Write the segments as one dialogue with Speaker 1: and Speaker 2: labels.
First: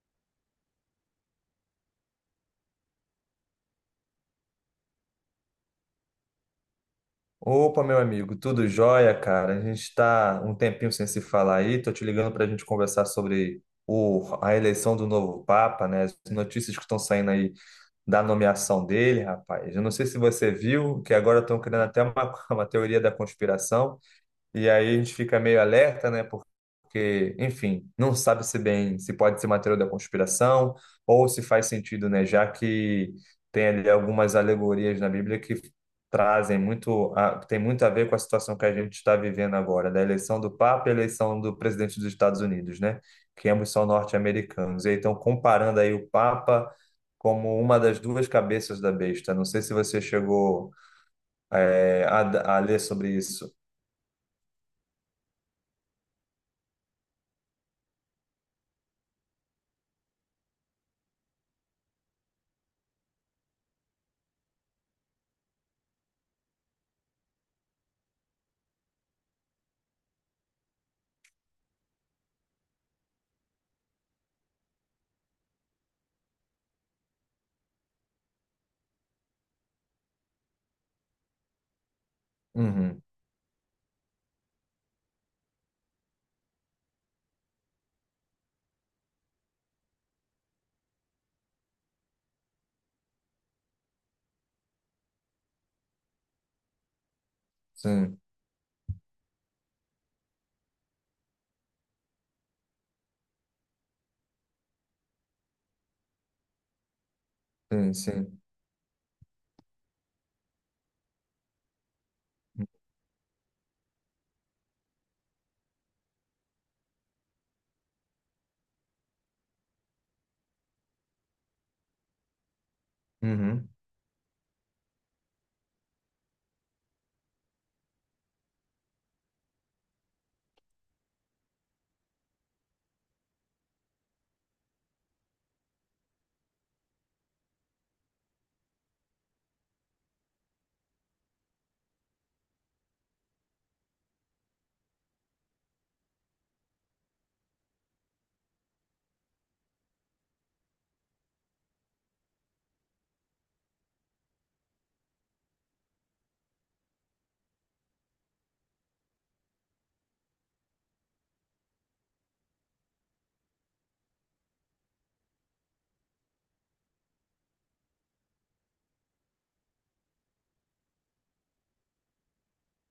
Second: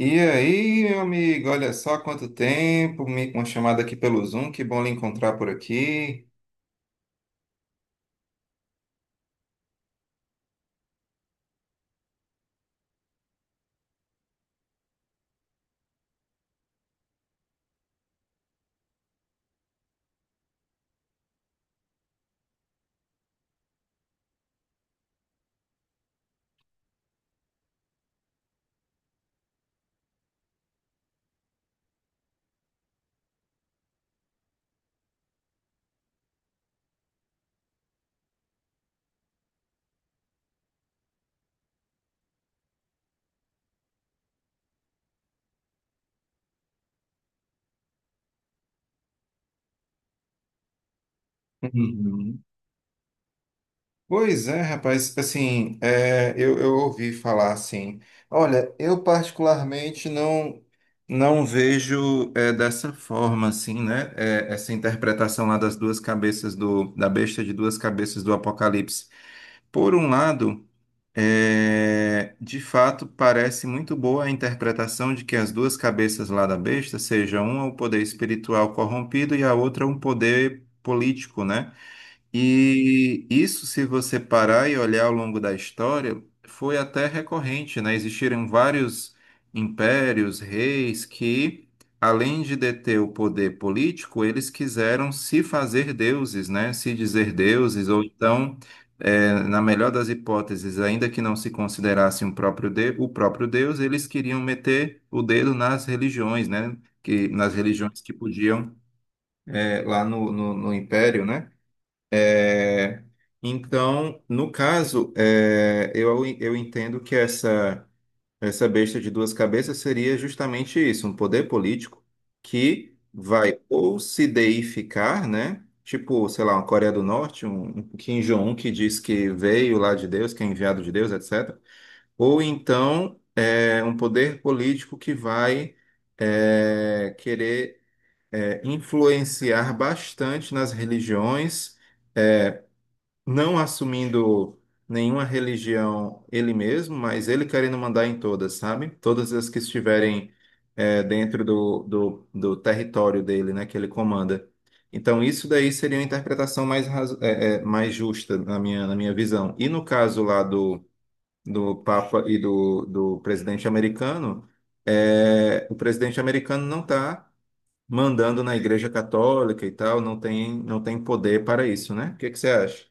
Speaker 1: E aí, meu amigo, olha só quanto tempo, uma chamada aqui pelo Zoom, que bom lhe encontrar por aqui.
Speaker 2: Opa, meu amigo, tudo jóia, cara? A gente está um tempinho sem se falar aí. Tô te ligando para a gente conversar sobre a eleição do novo Papa, né? As notícias que estão saindo aí da nomeação dele, rapaz. Eu não sei se você viu que agora estão criando até uma teoria da conspiração e aí a gente fica meio alerta, né? Porque, enfim, não sabe se bem se pode ser material da conspiração ou se faz sentido, né? Já que tem ali algumas alegorias na Bíblia que trazem tem muito a ver com a situação que a gente está vivendo agora, da eleição do Papa e a eleição do presidente dos Estados Unidos, né? Que ambos são norte-americanos. E aí estão comparando aí o Papa como uma das duas cabeças da besta. Não sei se você chegou,
Speaker 1: Uhum.
Speaker 2: a ler sobre isso.
Speaker 1: Pois é, rapaz, assim, eu ouvi falar assim, olha, eu particularmente não vejo dessa forma, assim, né, essa interpretação lá das duas cabeças da besta de duas cabeças do Apocalipse. Por um lado, é, de fato, parece muito boa a interpretação de que as duas cabeças lá da besta seja uma o poder espiritual corrompido e a outra um poder político, né?
Speaker 2: Uhum,
Speaker 1: E isso, se você parar e olhar ao longo da história, foi até recorrente, né? Existiram vários impérios, reis que, além de deter o poder político, eles quiseram se fazer deuses, né? Se dizer deuses, ou
Speaker 2: sim.
Speaker 1: então, na melhor das hipóteses, ainda que não se considerasse um o próprio deus, eles queriam meter o dedo nas religiões, né? Que, nas
Speaker 2: Sim,
Speaker 1: religiões que
Speaker 2: sim.
Speaker 1: podiam, lá no império, né? É, então, no caso, eu entendo que essa besta de duas cabeças seria justamente isso, um poder político que vai
Speaker 2: Uhum.
Speaker 1: ou se deificar, né? Tipo, sei lá, uma Coreia do Norte, um Kim Jong-un que diz que veio lá de Deus, que é enviado de Deus, etc. Ou então um poder político que vai querer influenciar bastante nas religiões, não assumindo nenhuma religião ele mesmo, mas ele querendo mandar em todas, sabe? Todas as que estiverem dentro do território dele, né, que ele comanda. Então, isso daí seria uma interpretação mais, mais justa na minha visão. E no caso lá do Papa e do presidente americano, é, o presidente americano não está mandando na Igreja Católica e tal, não tem, não tem poder para isso, né? O que que você acha?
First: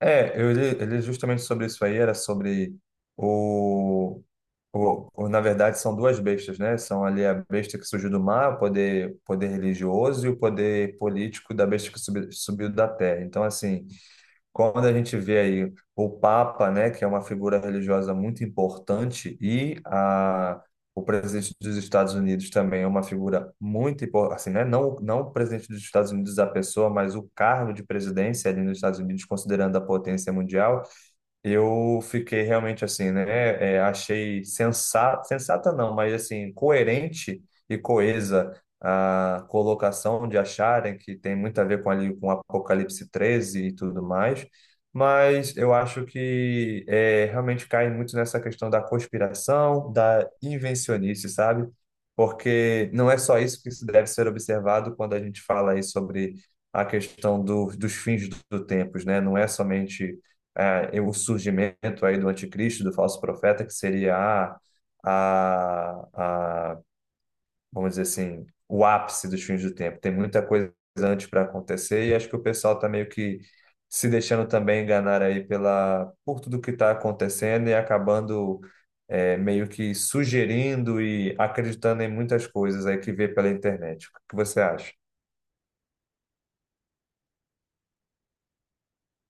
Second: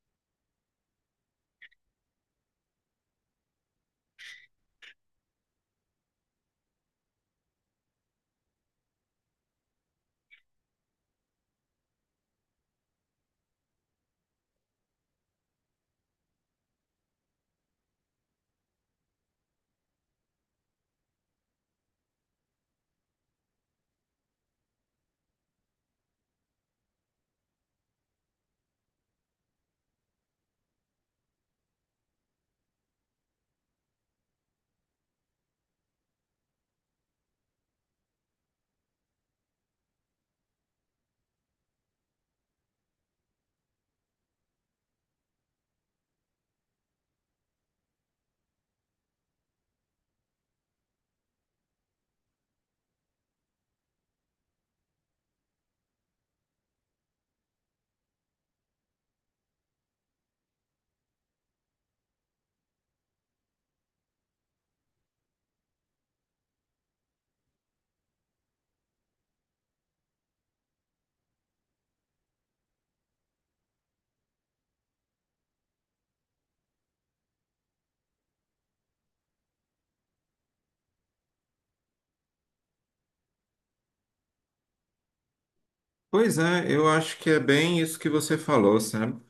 Speaker 2: É, eu li justamente sobre isso aí, era sobre o, Na verdade, são duas bestas, né? São ali a besta que surgiu do mar, o poder religioso, e o poder político da besta que subiu da terra. Então, assim. Quando a gente vê aí o Papa, né, que é uma figura religiosa muito importante, o presidente dos Estados Unidos também é uma figura muito importante, assim, né, não, não o presidente dos Estados Unidos a pessoa, mas o cargo de presidência ali nos Estados Unidos, considerando a potência mundial, eu fiquei realmente assim, né? Achei sensata, sensata não, mas assim, coerente e coesa a colocação de acharem que tem muito a ver com ali com Apocalipse 13 e tudo mais, mas eu acho que realmente cai muito nessa questão da conspiração, da invencionice, sabe? Porque não é só isso que se deve ser observado quando a gente fala aí sobre a questão dos fins do tempos, né? Não é somente o surgimento aí do anticristo, do falso profeta, que seria a, a, vamos dizer assim, o ápice dos fins do tempo. Tem muita coisa antes para acontecer e acho que o pessoal está meio que se deixando também enganar aí por tudo que está acontecendo e acabando meio que sugerindo e acreditando em muitas coisas aí que vê pela internet. O que você acha?
Speaker 1: Pois é, eu acho que é bem isso que você falou, sabe?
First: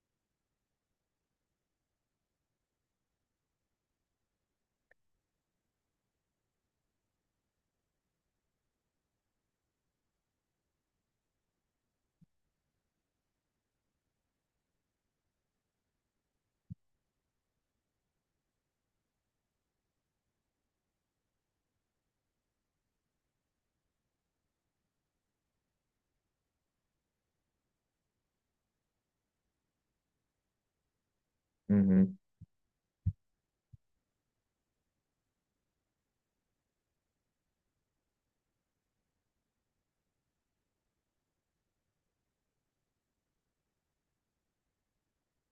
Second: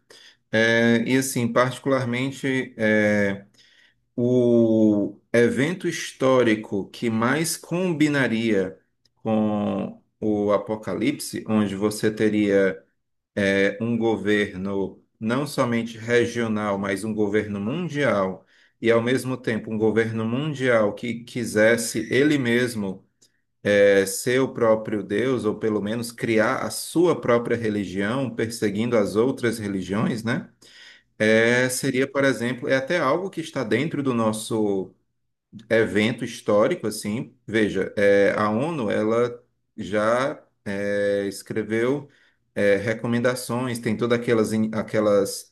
Speaker 1: É, e assim, particularmente, é, o evento histórico que mais combinaria com o Apocalipse, onde você teria um governo não somente regional, mas um governo mundial, e ao mesmo tempo um governo mundial que quisesse ele mesmo ser o próprio Deus, ou pelo menos criar a sua própria religião, perseguindo as outras religiões, né? É, seria,
Speaker 2: Uhum.
Speaker 1: por exemplo, é até algo que está dentro do nosso evento histórico, assim. Veja, é, a ONU, ela já escreveu recomendações, tem todas aquelas,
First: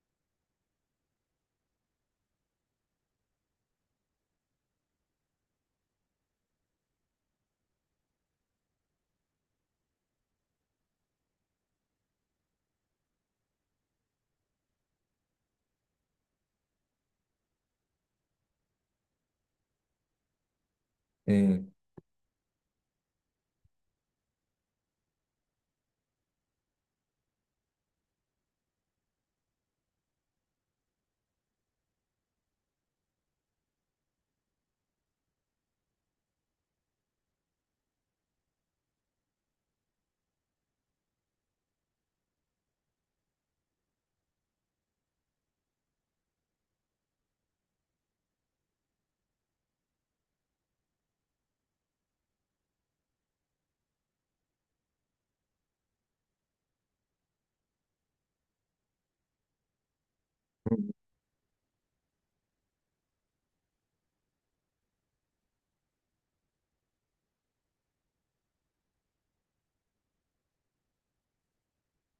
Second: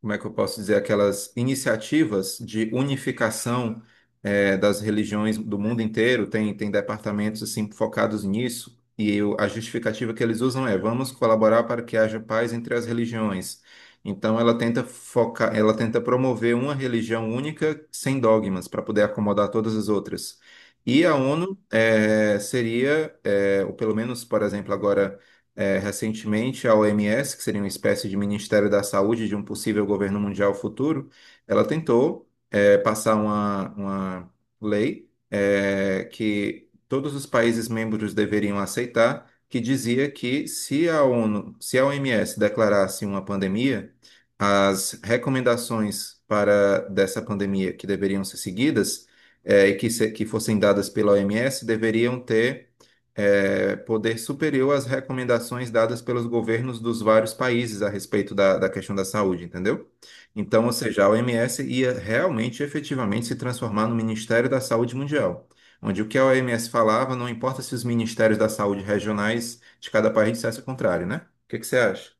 Speaker 1: como é que eu posso dizer, aquelas iniciativas de unificação das religiões do mundo inteiro, tem, tem departamentos assim focados nisso, e a justificativa que eles usam é vamos colaborar para que haja paz entre as religiões. Então ela tenta focar, ela tenta promover uma religião única sem dogmas para poder acomodar todas as outras. E a ONU
Speaker 2: E-
Speaker 1: ou pelo menos, por exemplo, agora recentemente, a OMS, que seria uma espécie de Ministério da Saúde de um possível governo mundial futuro, ela tentou, é, passar uma lei, é, que todos os países membros deveriam aceitar, que dizia que se a ONU, se a OMS declarasse uma pandemia, as recomendações para dessa pandemia que deveriam ser seguidas, é, e que, se- que fossem dadas pela OMS deveriam ter é, poder superior às recomendações dadas pelos governos dos vários países a respeito da questão da saúde, entendeu? Então, ou seja, a OMS ia realmente, efetivamente, se transformar no Ministério da Saúde Mundial, onde o que a OMS falava, não importa se os ministérios da saúde regionais de cada país dissessem o contrário, né? O que que você acha?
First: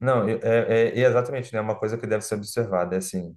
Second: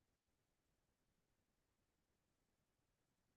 Speaker 2: Não, é exatamente, né? É uma coisa que deve ser observada, é assim,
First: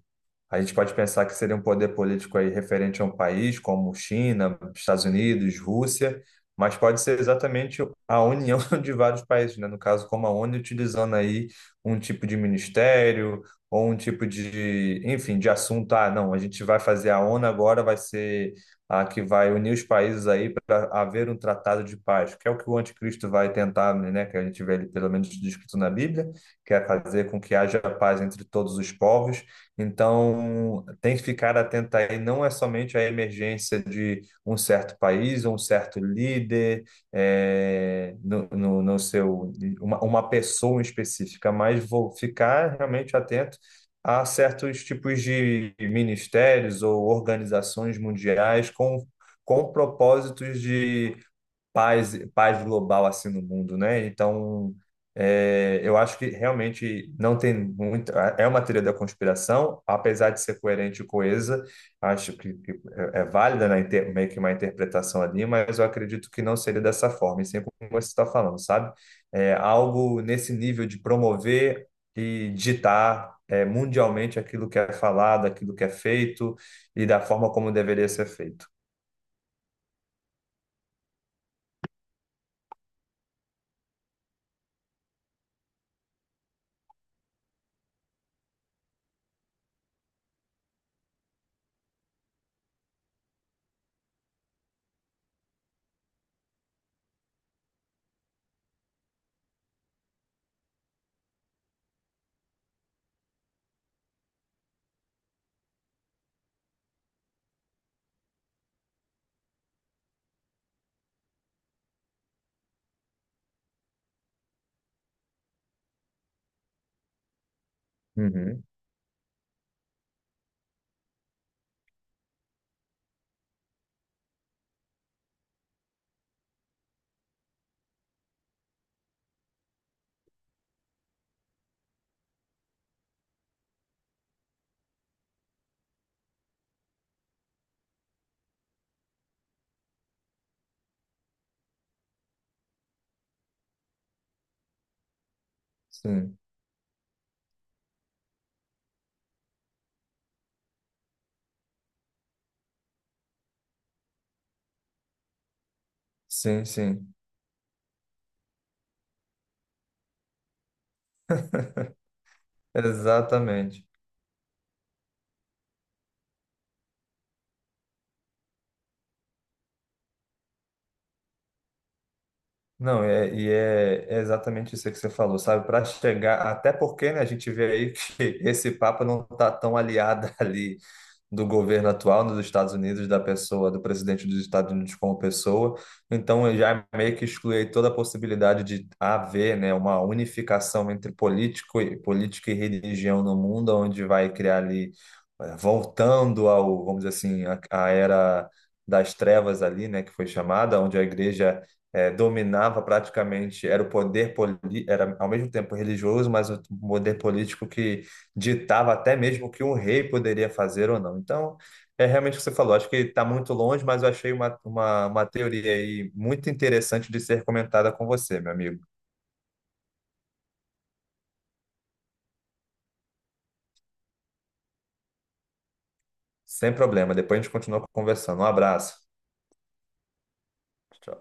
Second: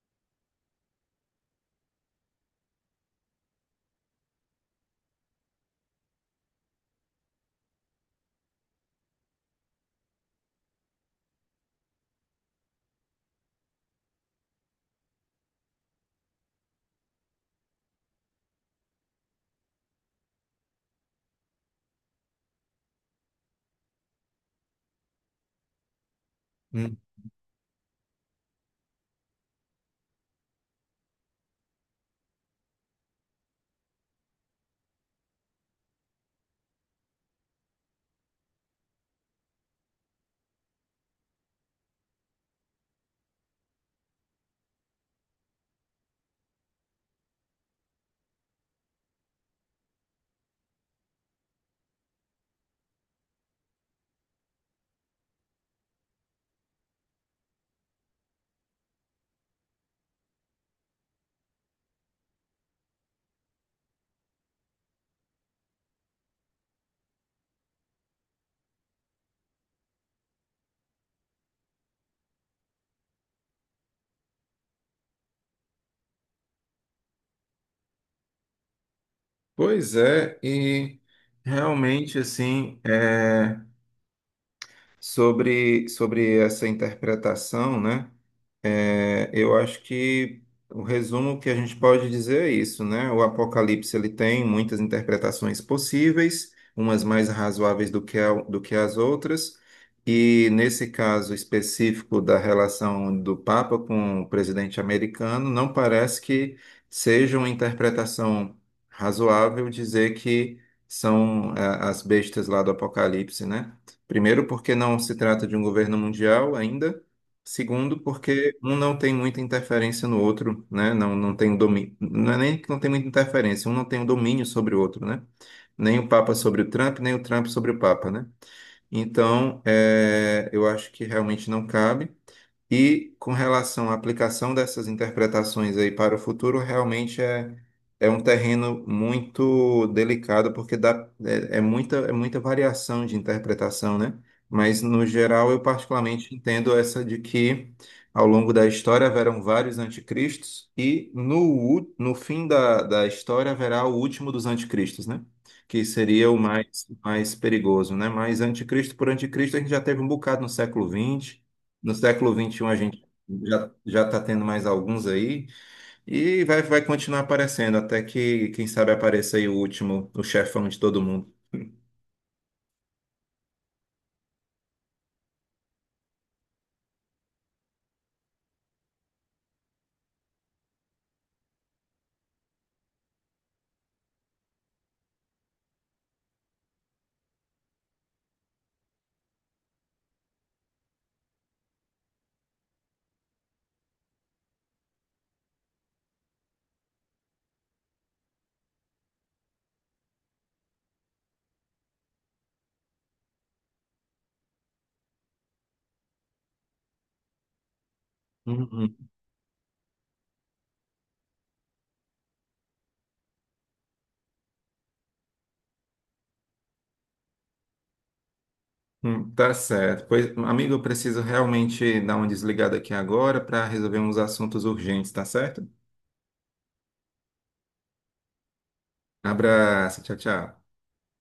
Speaker 2: a gente pode pensar que seria um poder político aí referente a um país como China, Estados Unidos, Rússia, mas pode ser exatamente a união de vários países, né? No caso, como a ONU, utilizando aí um tipo de ministério ou um tipo de, enfim, de assunto. Ah, não, a gente vai fazer a ONU agora, vai ser a que vai unir os países aí para haver um tratado de paz, que é o que o anticristo vai tentar, né? Que a gente vê ali pelo menos descrito na Bíblia quer
Speaker 1: Hum.
Speaker 2: fazer com que haja paz entre todos os povos. Então, tem que ficar atento aí, não é somente a emergência de um certo país, um certo líder, é, no, no, no, seu, uma pessoa específica, mas vou ficar realmente atento a certos tipos de ministérios ou organizações mundiais com, propósitos de paz, paz global assim no mundo, né? Então, eu acho que realmente não tem muito. É uma teoria da conspiração, apesar de ser coerente e coesa, acho que é válida, né, meio que uma interpretação ali, mas eu acredito que não seria dessa forma, e sempre como você está falando, sabe? É algo nesse nível de promover e ditar. Mundialmente aquilo que é falado, aquilo que é feito e da forma como deveria ser feito.
Speaker 1: Pois é, e realmente assim, é. Sobre, sobre essa interpretação, né? É, eu acho que o resumo que a gente pode dizer é isso, né? O Apocalipse ele tem muitas interpretações possíveis, umas mais razoáveis do que as outras, e nesse caso específico da relação do Papa com o presidente americano, não parece que seja uma interpretação razoável dizer que são eh, as bestas lá do Apocalipse, né? Primeiro, porque não se trata de um governo mundial ainda. Segundo, porque
Speaker 2: Uhum.
Speaker 1: um não tem muita interferência no outro, né? Não, não tem domínio. Não é nem que não tem muita interferência, um não tem o domínio sobre o outro, né? Nem o Papa sobre o Trump, nem o Trump sobre o Papa, né? Então, é, eu acho que realmente não cabe. E com relação à aplicação dessas interpretações aí para o futuro, realmente é, é um terreno muito delicado, porque dá, é muita variação de interpretação, né? Mas, no geral, eu particularmente
Speaker 2: Sim,
Speaker 1: entendo essa de que, ao longo da história, haverão vários anticristos e, no fim da história, haverá o último dos anticristos, né? Que seria o
Speaker 2: sim,
Speaker 1: mais,
Speaker 2: sim.
Speaker 1: mais perigoso, né? Mas anticristo por anticristo, a gente já teve um bocado no século 20, no século 21 a gente
Speaker 2: Exatamente.
Speaker 1: já está tendo mais alguns aí e vai, vai continuar aparecendo até que, quem sabe, apareça aí o último, o chefão de todo mundo.
Speaker 2: Não, é, é exatamente isso que você falou, sabe? Para chegar, até porque, né, a gente vê aí que esse Papa não está tão aliado ali do governo atual nos Estados Unidos, da pessoa, do presidente dos Estados Unidos como pessoa. Então, eu já meio que excluí toda a possibilidade de haver, né, uma unificação entre política e religião no mundo, onde vai criar ali, voltando vamos dizer assim, a era das trevas ali, né, que foi chamada, onde a igreja dominava praticamente, era o poder era ao mesmo tempo religioso, mas o poder político que ditava
Speaker 1: Uhum.
Speaker 2: até mesmo o que um rei poderia fazer ou não. Então, é realmente o que você falou, acho que está muito longe, mas eu achei uma teoria aí muito interessante de ser comentada com você, meu amigo.
Speaker 1: Tá certo. Pois, amigo, eu preciso realmente dar uma desligada aqui agora para resolver uns assuntos urgentes, tá certo?
Speaker 2: Sem problema, depois a gente continua conversando. Um abraço.
Speaker 1: Abraço, tchau, tchau.
Speaker 2: Tchau.